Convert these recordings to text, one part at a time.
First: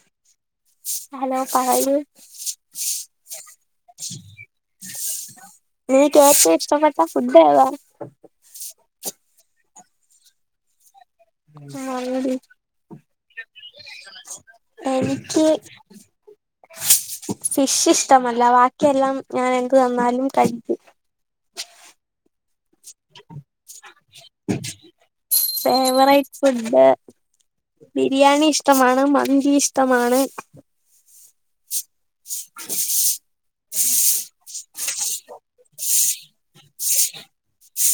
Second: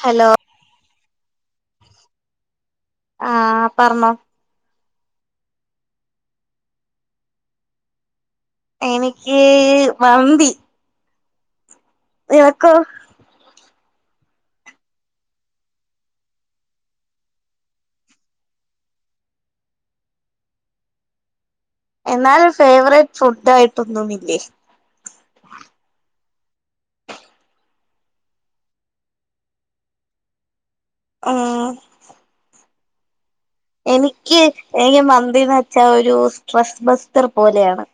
Hello hello പറയൂ ആഹ് പറഞ്ഞോ നിനക്ക് ഏറ്റവും ഇഷ്ട്ട പെട്ട ഫുഡ്ഡേതാ എനിക്ക് മന്തി ആഹ് എടി നിനക്കോ എനിക്ക് ഫിഷ് ഇഷ്ടമല്ല ബാക്കിയെല്ലാം ഞാൻ എന്ത് തന്നാലും കഴിക്കും. എന്നാലു ഫേവറൈറ്റ് ഫുഡ്ഡായിട്ട് ഒന്നുമില്ലെ ഫെവറൈറ്റ് ഫുഡ് ബിരിയാണി ഇഷ്ടമാണ്. മന്തി ഇഷ്ടമാണ്. ആഹ് [unintelligible] എനിക്ക് മന്തീന്ന് വെച്ചാൽ ഒരു സ്ട്രെസ് മസ്റ്റർ പോലെയാണ്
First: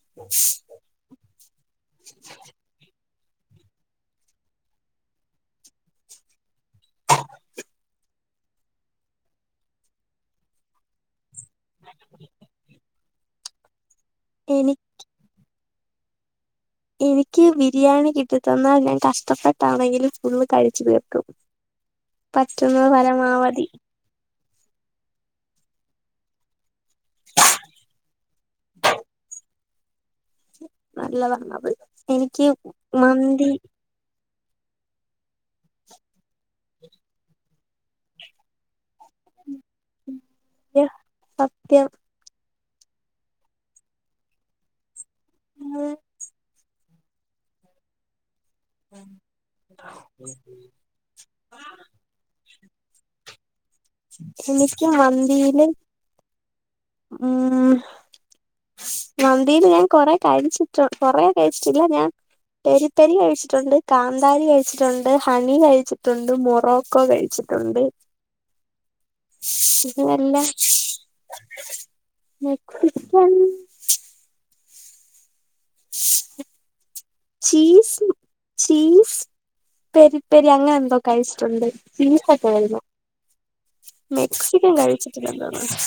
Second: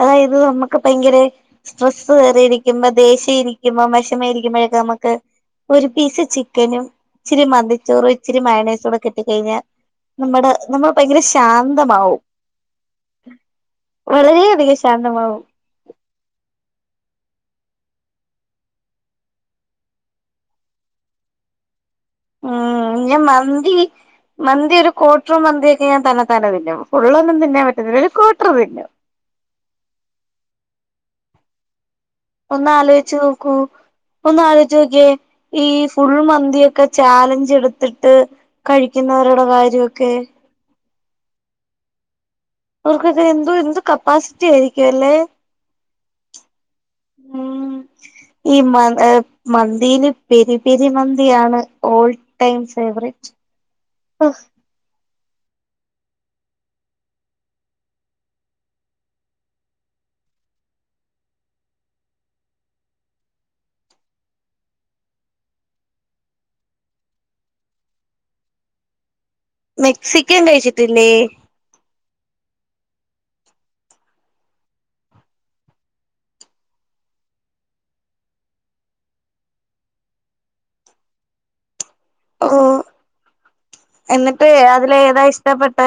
അതായത് നമ്മക്ക് ഭയങ്കരേ സ്ട്രെസ്സ് കേറി ഇരിക്കുമ്പോ ദേഷ്യം ഇരിക്കുമ്പോ വിഷമ ഇരിക്കുമ്പോഴൊക്കെ നമുക്ക് ഒരു പീസ് ചി - ത്തെനും ഇച്ചിരി മന്തിച്ചോറും ഇച്ചിരി മയൊണയിസും കൂടി കിട്ടികഴിഞ്ഞാൽ- നമ്മടെ നമ്മള് ഭയങ്കര ശാന്തമാവും എനി വളരെയധികം ശാന്ത- [unintelligible] എനിക്ക് ബിരിയാണി കിട്ടി തന്നാൽ ഞാൻ കഷ്ടപ്പെട്ടാണെങ്കിലും ഫുള്ള് കഴിച്ച് തീർക്കും പറ്റുന്നത് ഉം ഞാൻ പരമാവധി മന്തി മന്തി ഒരു കോട്ട്ര് മന്തിയൊക്കെ ഞാൻ തന്നെ തന്നെ തിന്നും ഫുള്ളൊന്നും തിന്നാൻ പറ്റുന്നില്ല ഒരു ക്വാട്ട്ര് തിന്നും നല്ലതാ അത്. എനിക്ക് ഒന്ന് ആലോചിച്ച് മന്തി നോക്കൂ ഒന്ന് ആലോചോക്കെ ഈ ഫുൾ മന്തിക്കെ ചാലഞ്ച് എടുത്തിട്ട് കഴിക്കുന്നവരുടെ കാര്യമൊക്കെ യ സത്യം അവർക്കൊക്കെ എന്തോ എന്ത് കപ്പാസിറ്റി ആയിരിക്കും അല്ലേ മ ഉം ഈ മ മന്തിയില് പെരി പെരി മന്തിയാണ് ഓൾഡ് ടൈംസ് വറേജ് എനിക്ക് മന്തിയില് ഉ മന്തിൽ ഞാൻ കൊറെ കഴിച്ചിട്ടു കൊറേ കഴിച്ചിട്ടില്ല ഞാൻ പരിപ്പരി കഴിച്ചിട്ടുണ്ട് കാന്താരി കഴിച്ചിട്ടുണ്ട് ഹണി കഴിച്ചിട്ടുണ്ട് മൊറോക്കോ കഴിച്ചിട്ടുണ്ട് എണ്ട് മെക്സിക്ക ഇതെല്ലാം കഴിച്ചിട്ടില്ലേ മെക്സിക്കൻ ഉ ചീസ് ചീസ് പെരി പെരി അങ്ങനെ എന്തോകഴച്ചിട്ടുണ്ട് ഓ [unintelligible] എന്നിട്ട് അതില്ഏതാ കഴിച്ചിട്ടില്ലെന്ന് തോന്നുന്നു ഇഷ്ടപ്പെട്ടത്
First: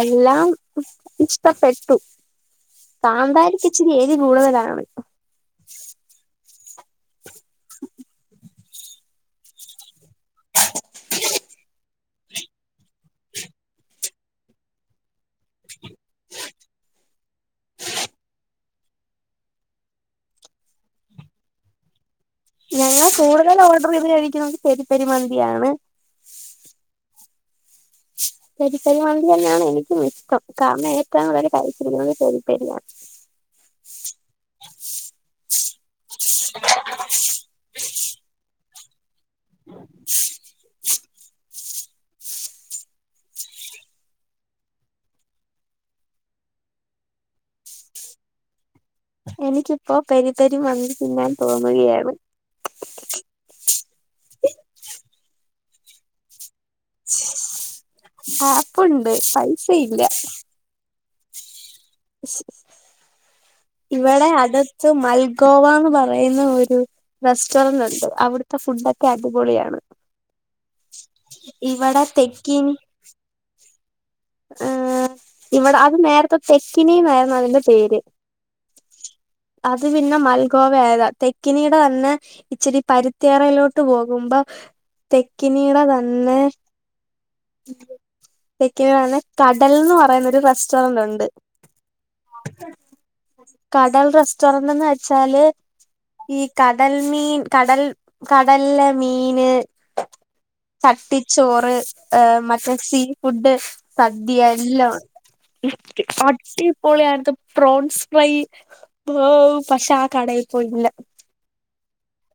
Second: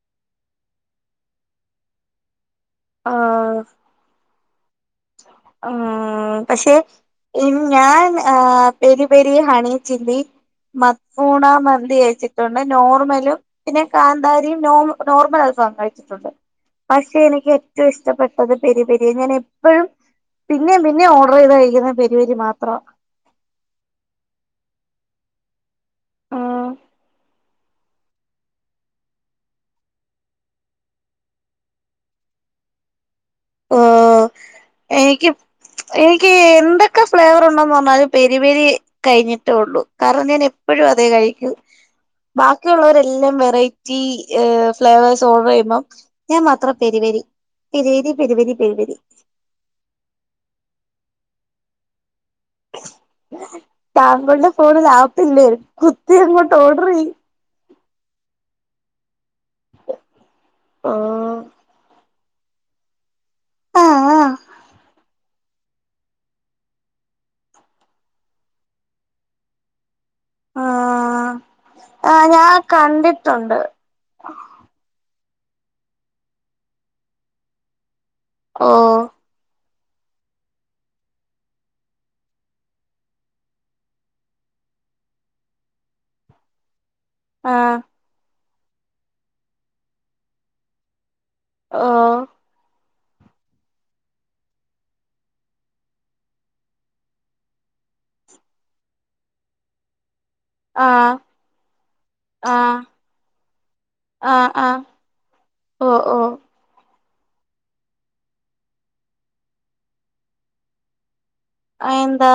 എല്ലാം ഇഷ്ടപ്പെട്ടു ആഹ് കാന്താരിക്ക്ച്ച് ത്തിരിഎരി കൂടുതലാണ് ആഹ് പഷെ ഇ ഞാൻ ആഹ് പെരി പെരി ഹണിച്ചില്ലി മക്രൂണ മന്തി കയ്ച്ചിട്ടുണ്ട് നോർമലും പിന്നെ കാന്താരിയും നോ നോർമലായ കാന്തരിം പക്ഷെ എനിക്ക് ഏറ്റവും ഇഷ്ടപ്പെട്ടത് പെരി പെരി ങ്ങനെ അപ്പഴും പിന്നേ പിന്നെ ഓർഡർ ചെയ്ത് കഴിക്കുന്ന പെരി പെരി മാ ഞങ്ങൾ കൂടുതൽ ഓർഡർ ചെയ്ത് കഴിക്കുന്നത് പെരി പെരി മന്തിയാണ് ആഹ് പെരിപെരിമന്തി ന്നെയാണ് എനിക്കും ഇഷ്ടം കാരണം ഏറ്റവും കൂടുതൽ കഴിച്ചിരുന്നത് പെരി പെരി രിയാണ് ഓഹ് എനിക്ക് എനിക്ക് എന്തൊക് ക്കെ ഫ്ലേവർണ്ടന്ന് പറഞ്ഞാല് പെരി പെരി കഴഞ്ഞിട്ടേ ഒള്ളൂ കാരണം ഞാൻ പ്പഴും അതെ കഴിക്കു ബാക്കിയുള്ളവരെല്ലാം വെറൈറ്റി ഫ്ലേവേഴ്സ് ഓർഡർ ചെയ്യുമ്പം ഞാൻ മാത്രം പെരുവരി പെരുവേരി പെരുവരി പെരുവരി എനിക്കിപ്പോ പെരിതരി മന്തി തിന്നാൻ തോന്നുകയാണ് താങ്കളുടെ ഫോണിൽ ആപ്പില്ലേ കുത്തിരുന്നിട്ട് ഓർഡർ ചെ ആപ്പുണ്ട് പൈസ ഇല്ല ആഹ് ആഹ് ഇവടെ അടുത്ത് മൽഗോവാന്ന് പറയുന്ന ഒരു റെസ്റ്റോറന്റ് ണ്ട് അവിട്ത്തെ ഫുഡ്ഡക്കെ അടിപൊളിയാണ് ആഹ് ഇവിടെ ആ ഞാൻ കണ്ടിട്ടുണ്ട് ആഹ് ഇവടെ അത് നേരത്തെ തെക്കിനി ന്നയിരുന്നു അതിന്റെ പേര് ഓഹ് അത് പിന്നെ മൽഗോവയിയതാ തെക്കിനീടെ അന്ന് ഇച്ചിരി പരുത്തിയറയിലോട്ട് പോകുമ്പം തെക്കിനീടെ തന്നെ ആഹ് [unintelligible] കടൽ ന്ന് പറയുന്നൊരു റെസ്റ്റോറന്റ് ണ്ട് ഓഹ് കടൽ റെസ്റ്റോറന്റ് ന്ന് വെച്ചാല് ഈ കടൽ മീൻ കടൽ കടല മീന് ആഹ് ചട്ടിച്ചോറ് മറ്റേ ആഹ് എഹ് സീ ഫുഡ് സദ്യ ആഹ് ആഹ് എല്ലോംണ്ട് ഓ ഇക്ക് ഓ അ ഇപ്പോൾ ഏൻത്തെ പ്രോൺസ് ഫ്രൈ പ്രൊ പഷെ ആ കടയിൽ പോയിട്ല്ല അഎന്താ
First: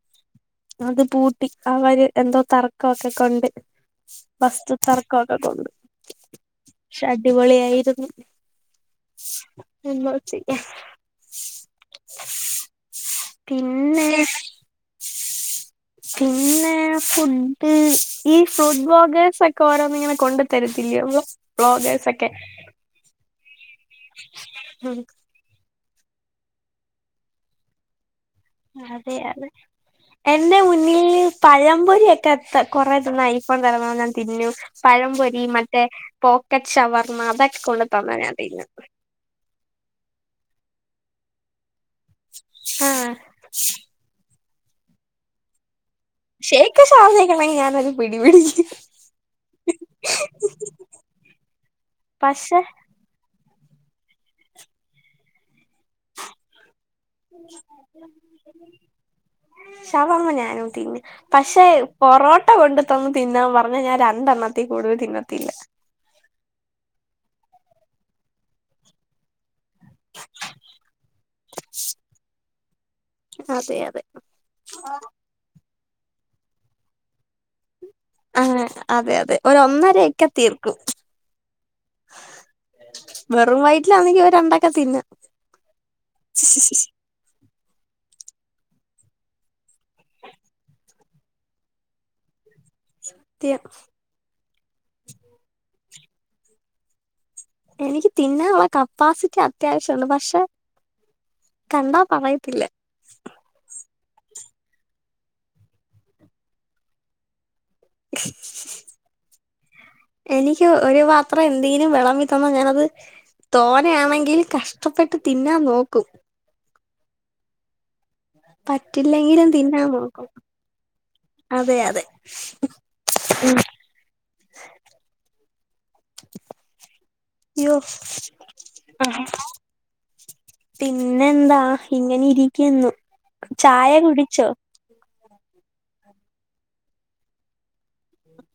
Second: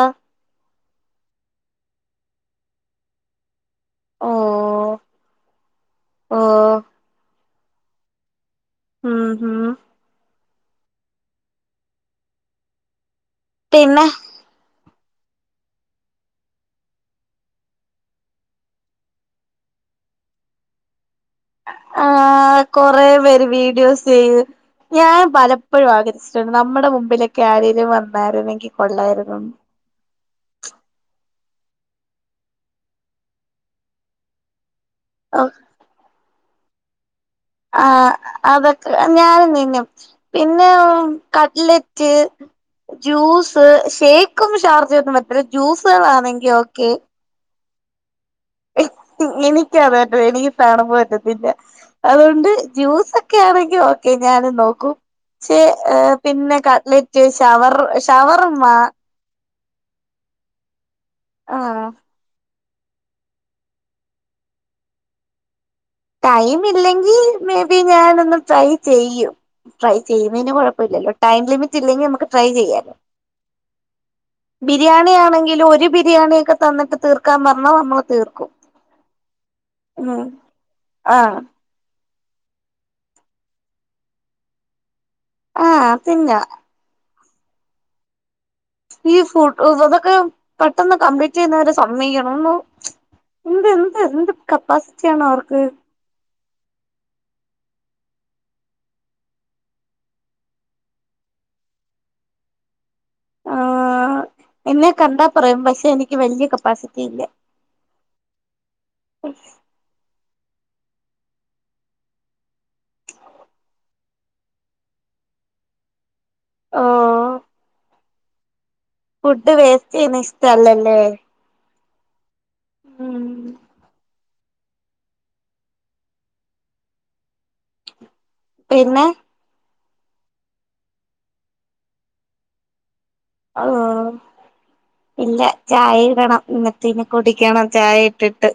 അത് പൂട്ടി അവര് എന്തോ തർക്കൊക്കെ കൊണ്ട് ഓ വസ്തു തർക്കൊക്കെ കൊണ്ട് ഓ ക്ഷെ അടിപൊളിയായിര്ന്നു ഉം ഉം എന്താ ചെയ്യാ പിന്നെ [inaudible] പിന്നെ ഫുഡ് ഈ ഫ്രൂഡ് ബോഗേഴ്സ് ഒക്കോരോന്ന് ങ്ങനെ കൊണ്ട് തരത്തില്ലെന്ന് ബ്ലോഗേഴ്സ് ക്കെ കൊറെ പേര് വീഡിയോസ് ചെയ്ന്ന് ഞാൻ പല എപ്പഴും ആഗ്രഹച്ചിട്ണ്ട് നമ്മടെ മുമ്പിലക്കെ ആരെലും വന്നാര്ന്നെ അതെ അതെ എന്റെ മുന്നിൽ പഴംപൊരി ഒക്കെ കൊറെ തന്ന ഐഫോൺ തരന്നെന്ന് ഞാൻ തിന്നും പഴംപൊരി ഓഹ് മറ്റേ പോക്കറ്റ് ഷവർമ അതക് ആഹ് അതൊക്കെ ഞാനും നിന്നും പിന്നെ കട്ട്ല റ്റ് ജൂസ് ഷേക്കും ഷാർജന്നും അത്ര ജ്യൂസേളാ ഷേക്ക് [unintelligible] ഞാനത് പിടി പിടിക്കു [unintelligible] എനിക്കത് പറ്റത് എനിക്ക് കാണമ്പൊ പറ്റത്തില്ല അതുകൊണ്ട് പക്ഷെ ജ്യൂസക് ക്കെ ആണെങ്കി ഓക്കെ ഞാനും നോക്കും ക്ഷെ ഏഹ് പിന്നെ കട്ലറ്റ് ഷവർ ഷവർമ്മ ശവർമ്മ ഞാനും തിന്നു പക്ഷെ ആഹ് പൊറോ ട്ട കൊണ്ട്ത്തന്ന് തിന്നാൻ പറഞ്ഞ ഞാൻ രണ്ടെണ്ണത്തി കൂടുതൽ തിന്നത്തില്ല ടൈം ഇല്ലെങ്കി മേബി ഞാനൊന്ന് ട്രൈ ചെയ്യും ട്രൈ ചെയ്യുന്നതിന് കുഴപ്പല്ലല്ലോ ടൈം ലിമിറ്റ് ഇല്ലെങ്കി നമുക്ക് ട്രൈ ചെയ്യാലോ അതെ അതെ ബിരിയാണി ആണെങ്കിലും ഒരു ബിരിയാണിയൊക്കെ തന്നിട്ട് തീർക്കാൻ പറഞ്ഞാ നമ്മൾ ആഹ് അതെ അതെ ഒരു ഉം ഒന്നരയൊക്കെ തീർക്കും ആഹ് വെറും വയറ്റിലാന്നെങ്കി രണ്ടൊക്കെ തിന്നു ആഹ് പിന്നെ ഈ ഫ്രൂ അതൊക്കെ പെട്ടെന്ന് കംപ്ലീറ്റ്യ്യുന്നവരെ സമ്മയിക്കണം ഒന്നു എന്ത് എന്ത് എന്ത് കെപ്പാസിറ്റിയാണ് അവർക്ക് എനിക്ക് തിന്നാനുള്ള കപ്പാസിറ്റി അത്യാവശ്യംണ്ട് പക്ഷെ കണ്ടാ പറയത്തില്ല ആഹ് എന്നെ കണ്ടാ പറയും പക്ഷെ എനിക്ക് വല്ല്യ കപ്പാസിറ്റി ഇല്ല എനിക്ക് ഒരു പാത്രം എന്തെങ്കിലും വിളമ്പി തന്ന ഞാനത് തോനയാണെങ്കിൽ കഷ്ടപ്പെട്ട് തിന്നാൻ നോക്കും ഒഹ് ഓഹ് പറ്റില്ലെങ്കിലും ഫുഡ് തിന്നാൻ വേസ്റ്റ് ചെയ്യുന്ന നോക്കും. ഇഷ്ടല്ലല്ലേ അതെ അതെ ഉം. യോ പിന്നെ പിന്നെ എന്താ ഇങ്ങനെ ഇരിക്കുനു. ഔ ഇല്ല ചായ ഇടണം ഇന്നട് ഇന്ന് കുടിക്കണം ചായ. ട്ടിട്ട്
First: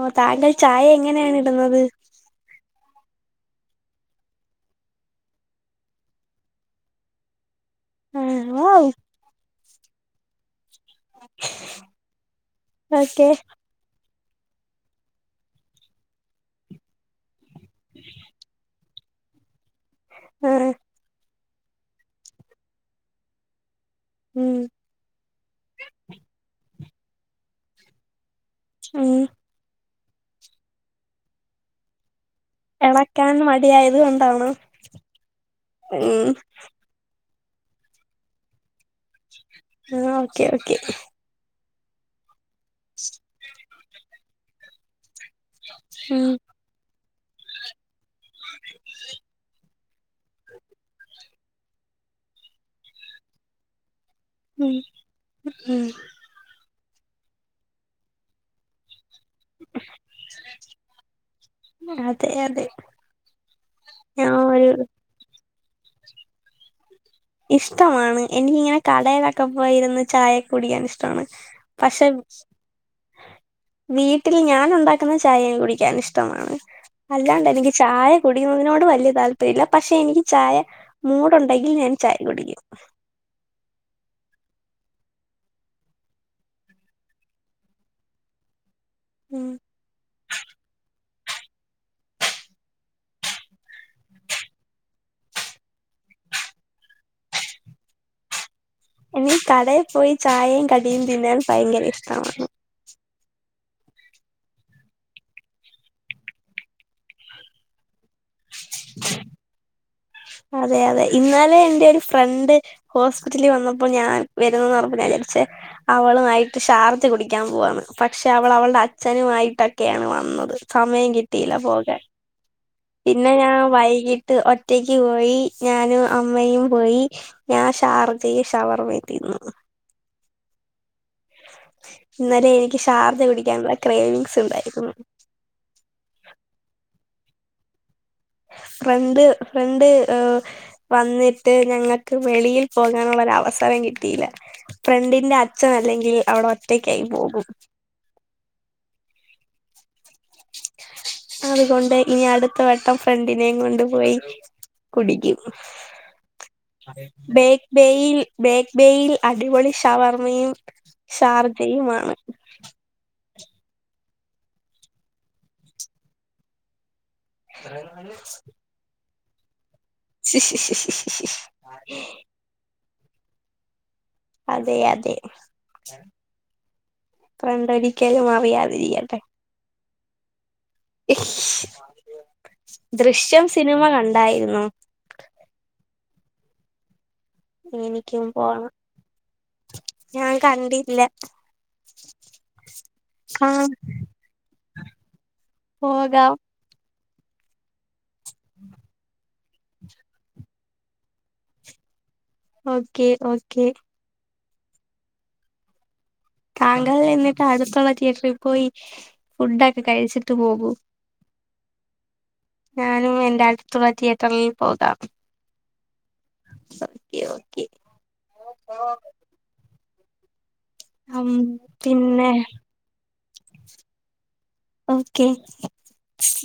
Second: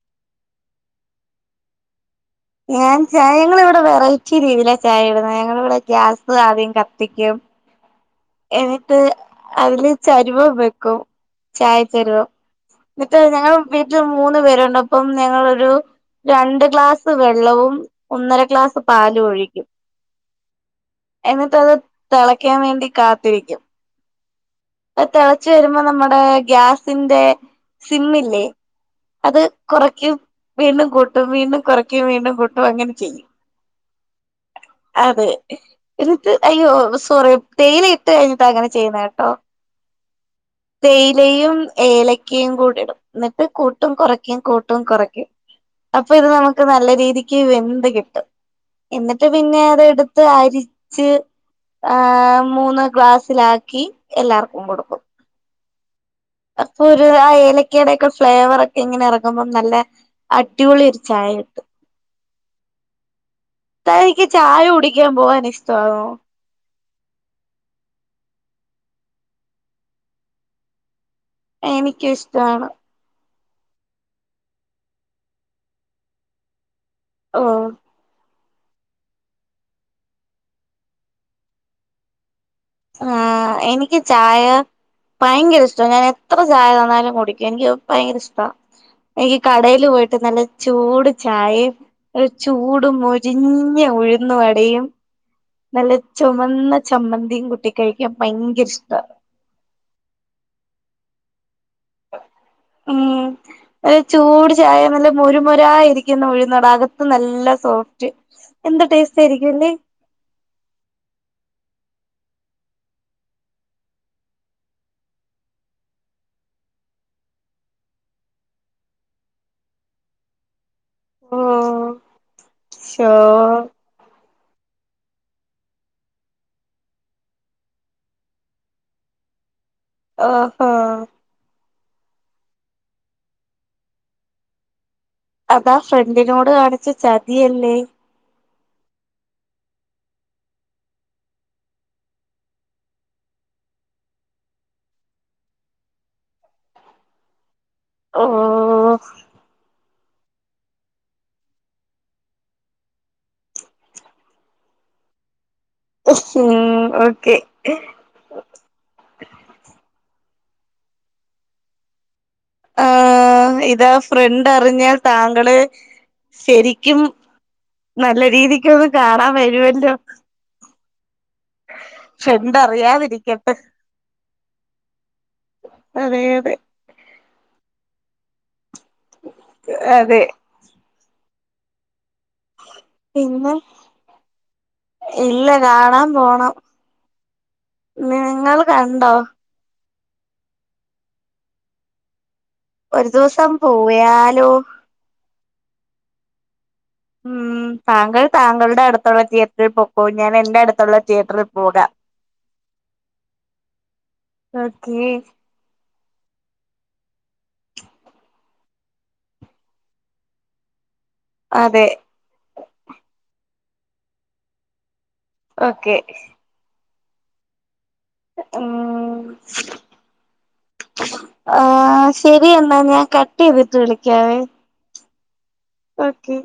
ഓ താങ്കൾ ചായ എങ്ങനെയാണ് ഇടുന്നത്. ഞാൻ ചായ ഞങ്ങള് ഇവിടെ വെറൈറ്റി രീതിയില ചായ ഇടുന്നത് ഞങ്ങളിവിടെ ഗ്യാസ് ആദ്യം കത്തിക്കും. ആഹ് വൗ എനിട്ട് അതില് ചരിവ വൊ ചായ തരു എന്നിട്ട് ഓക്കെ ഞങ്ങൾ വീട്ടിൽ മൂന്ന് പേരുണ്ട് അപ്പം ഞങ്ങളൊരു രണ്ട് ക്ലാസ് വെള്ളവും ഒന്നര ഗ്ലാസ് പാലും ഒഴിക്കും. ആഹ് എന്നിട്ട് അത് തളയ്ക്കാൻ വേണ്ടി കാത്തിരിക്കും. ഉം അത് തിളച്ചു വരുമ്പോ നമ്മുടെ ഗ്യാസിന്റെ സിമ്മില്ലേ? [inaudible] അത് കുറയ്ക്കും വീണ്ടും കൂട്ടും വീണ്ടും കുറക്ക കും വീണ്ടും കട്ടും അങ്ങനെ ചെയ്യും. എളക്കാൻ മടിയായത് കൊണ്ടാണോ അതെ ഉം എനിട്ട് അയ്യോ സോറി തേയില ഇട്ട് കഴിഞ്ഞിട്ട് അങ്ങനെ ചെയ്യുന്ന കേട്ടോ? ആ ഓക്കേ ഓക്കേ ഇലയും ഏലക്കയും കൂടി ഇടും എന്നിട്ട് കൂട്ടും കുറയ്ക്കയും കൂട്ടും കുറയ്ക്കും. അപ്പം ഇത് ഉം നമുക്ക് നല്ല രീതിക്ക് വെന്ത് കിട്ടും. [inaudible] എന്നിട്ട് പിന്നെ അത് എടുത്ത് അരിച്ച് ആഹ മൂന്ന് ഗ്ലാസ്സിലാക്കി. എല്ലാവർക്കും ഉം കൊടുക്കും. ഉം അപ്പൊരു ആ ഏലക്കെടൊക്കെ ഫ്ലേവർ. ഇങ്ങനെ ഇറങ്ങുമ്പം നല്ല അടിപൊളിയൊരു ചായക്കിടും. അതെ അതെ തനിക്ക് ഞാൻ ചായ ഒരു കുടിക്കാൻ പോവാൻ ഇഷ്ടായോ. ഇഷ്ടമാണ് എനിക്കിങ്ങനെ കടേലൊക്കെ പോയിരുന്ന്. ചായ കുടിക്കാൻ ഇഷ് പക്ഷെ എനിക്കും ഇഷ്ടമാണ് വീട്ടിൽ ഞാൻ ഉണ്ടാക്കുന്ന ചായ കുടിക്കാൻ ഇഷ്ടമാണ്. ഓ അല്ലാണ്ട് എനിക്ക് ചായ കുടിക്കുന്നതിനോട് വലിയ താല്പര്യല്ല പക്ഷെ എനിക്ക് ചായ മൂടുണ്ടെങ്കിൽ ഞാൻ ചായ കുടിക്കും. ആഹ എനിക്ക് ചായ ഭയങ്കര ഇഷ്ടാ ഞാൻ എത്ര ചായ തന്നാലും കുടിക്കും എനിക്ക് ഭയങ്കര ഇഷ്ടാ. എനിക്ക് ഉം കടേല് പോയിട്ട് നല്ല ചൂട് ചായയും. ഒരു ചൂട് മൊരിഞ്ഞ ഉഴുന്നുവടയും. നല്ല ചുമന്ന ചമ്മന്തിയും കൂട്ടി കഴിക്കാൻ ഭയങ്കര ഇഷ്ട. എനിക്ക് കടേപ്പോയി ചായയും കടിയും തിന്നാൻ ഭയങ്കര ഇഷ്ടമാണ്. ഉം ഒരു ചൂട് ചായ നല്ല മുരുമൊര ഇരിക്കുന്ന ഉഴുന്നട അകത്ത് നല്ല സോഫ്റ്റ്. എന്ത് ടേസ്റ്റായിരിക്കുംല്ലേ. അതെയതെ. ഇന്നലെ എന്റൊരു ഫ്രണ്ട് ഹോസ്പിറ്റലി വന്നപ്പം ഞാൻ വരുന്നന്ന് പറഞ്ഞപ്പൊ ഞാൻ വിചാരിച്ചേ അവളുവായിട്ട് ഷാർജ കുടിക്കാൻ പോവാന്ന് പക്ഷെ അവള് അവളുടെ അച്ഛനുമായിട്ടൊക്കെയാണ് വന്നത്. സമയം ഓ കിട്ടിയില്ല പോകാൻ. ശോ പിന്നെ ഞാൻ വൈകിട്ട് ഒറ്റക്ക് പോയി ഞാനും അമ്മയും പോയി. ഞാൻ ഷാർജെയും ഷവർമെ യും തിന്ന്. ഓഹോ ഇന്നലെ എനിക്ക് ഷാർജ കുടിക്കാനുള്ള ക്രേവിങ്സ് ഉണ്ടായിരുന്നു. അതാ ഫ്രണ്ടിനോട് കാണിച്ച ചതിയല്ലേ. ഫ്രണ്ട് ഫ്രണ്ട് ഏഹ് വന്നിട്ട് ഞങ്ങക്ക് വെളിയിൽ പോകാനുള്ളൊരു അവസരം കിട്ടിയില്ല. ഫ്രണ്ടിന്റെ അച്ഛനല്ലെങ്കിൽ അവിടെ ഒറ്റക്കായി പോകും. ഓഹോ അതുകൊണ്ട് ഇനി അടുത്ത വെട്ടം ഫ്രണ്ടിനെയും കൊണ്ട് പോയി കുടിക്കും. ഉം ഓക്കെ ബേക്ക് ബേയിൽ ബേക്ബേയിൽ അടിപൊളി ഷവർമ്മയും ഷാർജയുമാണ്. ആഹ് ഇതാ ഫ്രണ്ടറിഞ്ഞാൽ താങ്കള് ശരിക്കും നല്ല രീതിക്കൊന്ന് കാണാൻ വരുവല്ലോ. ശ് ശ് ശ് ശ് ശ് ശ് ഫ്രണ്ടറിയാതിരിക്കട്ടെ. അതെയതെ. അതെ അതെ ഫ്രണ്ടൊരിക്കലും അറിയാതിരിഗ അതെ ദൃശ്യം പിന്നെ സിനിമ കണ്ടായിരുന്നൊ? ഇല്ല കാണാൻ പോണം. എനിക്കും നിങ്ങൾ പോണം കണ്ടോ? ഞാൻ കണ്ടില്ല. ഒരു ദിവസം കാണാം പോയാലോ? പോകാം. ഉം താങ്കൾ താങ്കളുടെ അടുത്തുള്ള തിയേറ്ററി പൊക്കോ. ഞാൻ എന്റെ അടുത്തുള്ള തിയേറ്ററിൽ പോകാം. ഓക്കെ ഓക്കേ ഓക്കേ താങ്കൾ എന്നിട്ട് അടുത്തുള്ള തിയേറ്ററി പോയി ഫുഡൊക്കെ കഴിച്ചിട്ട് പോകൂ. അതെ ഞാനും എന്റെ അടുത്തുള്ള തിയേറ്ററിൽ പോകാം. ഓക്കെ [unintelligible] ഓക്കേ ഓക്കേ ഉംമ് ഉം ആഹ് പിന്നെ ശരി എന്നാ ഞാൻ കട്ടെയ്തിട്ട് വിളിക്കാവേ. Okay okay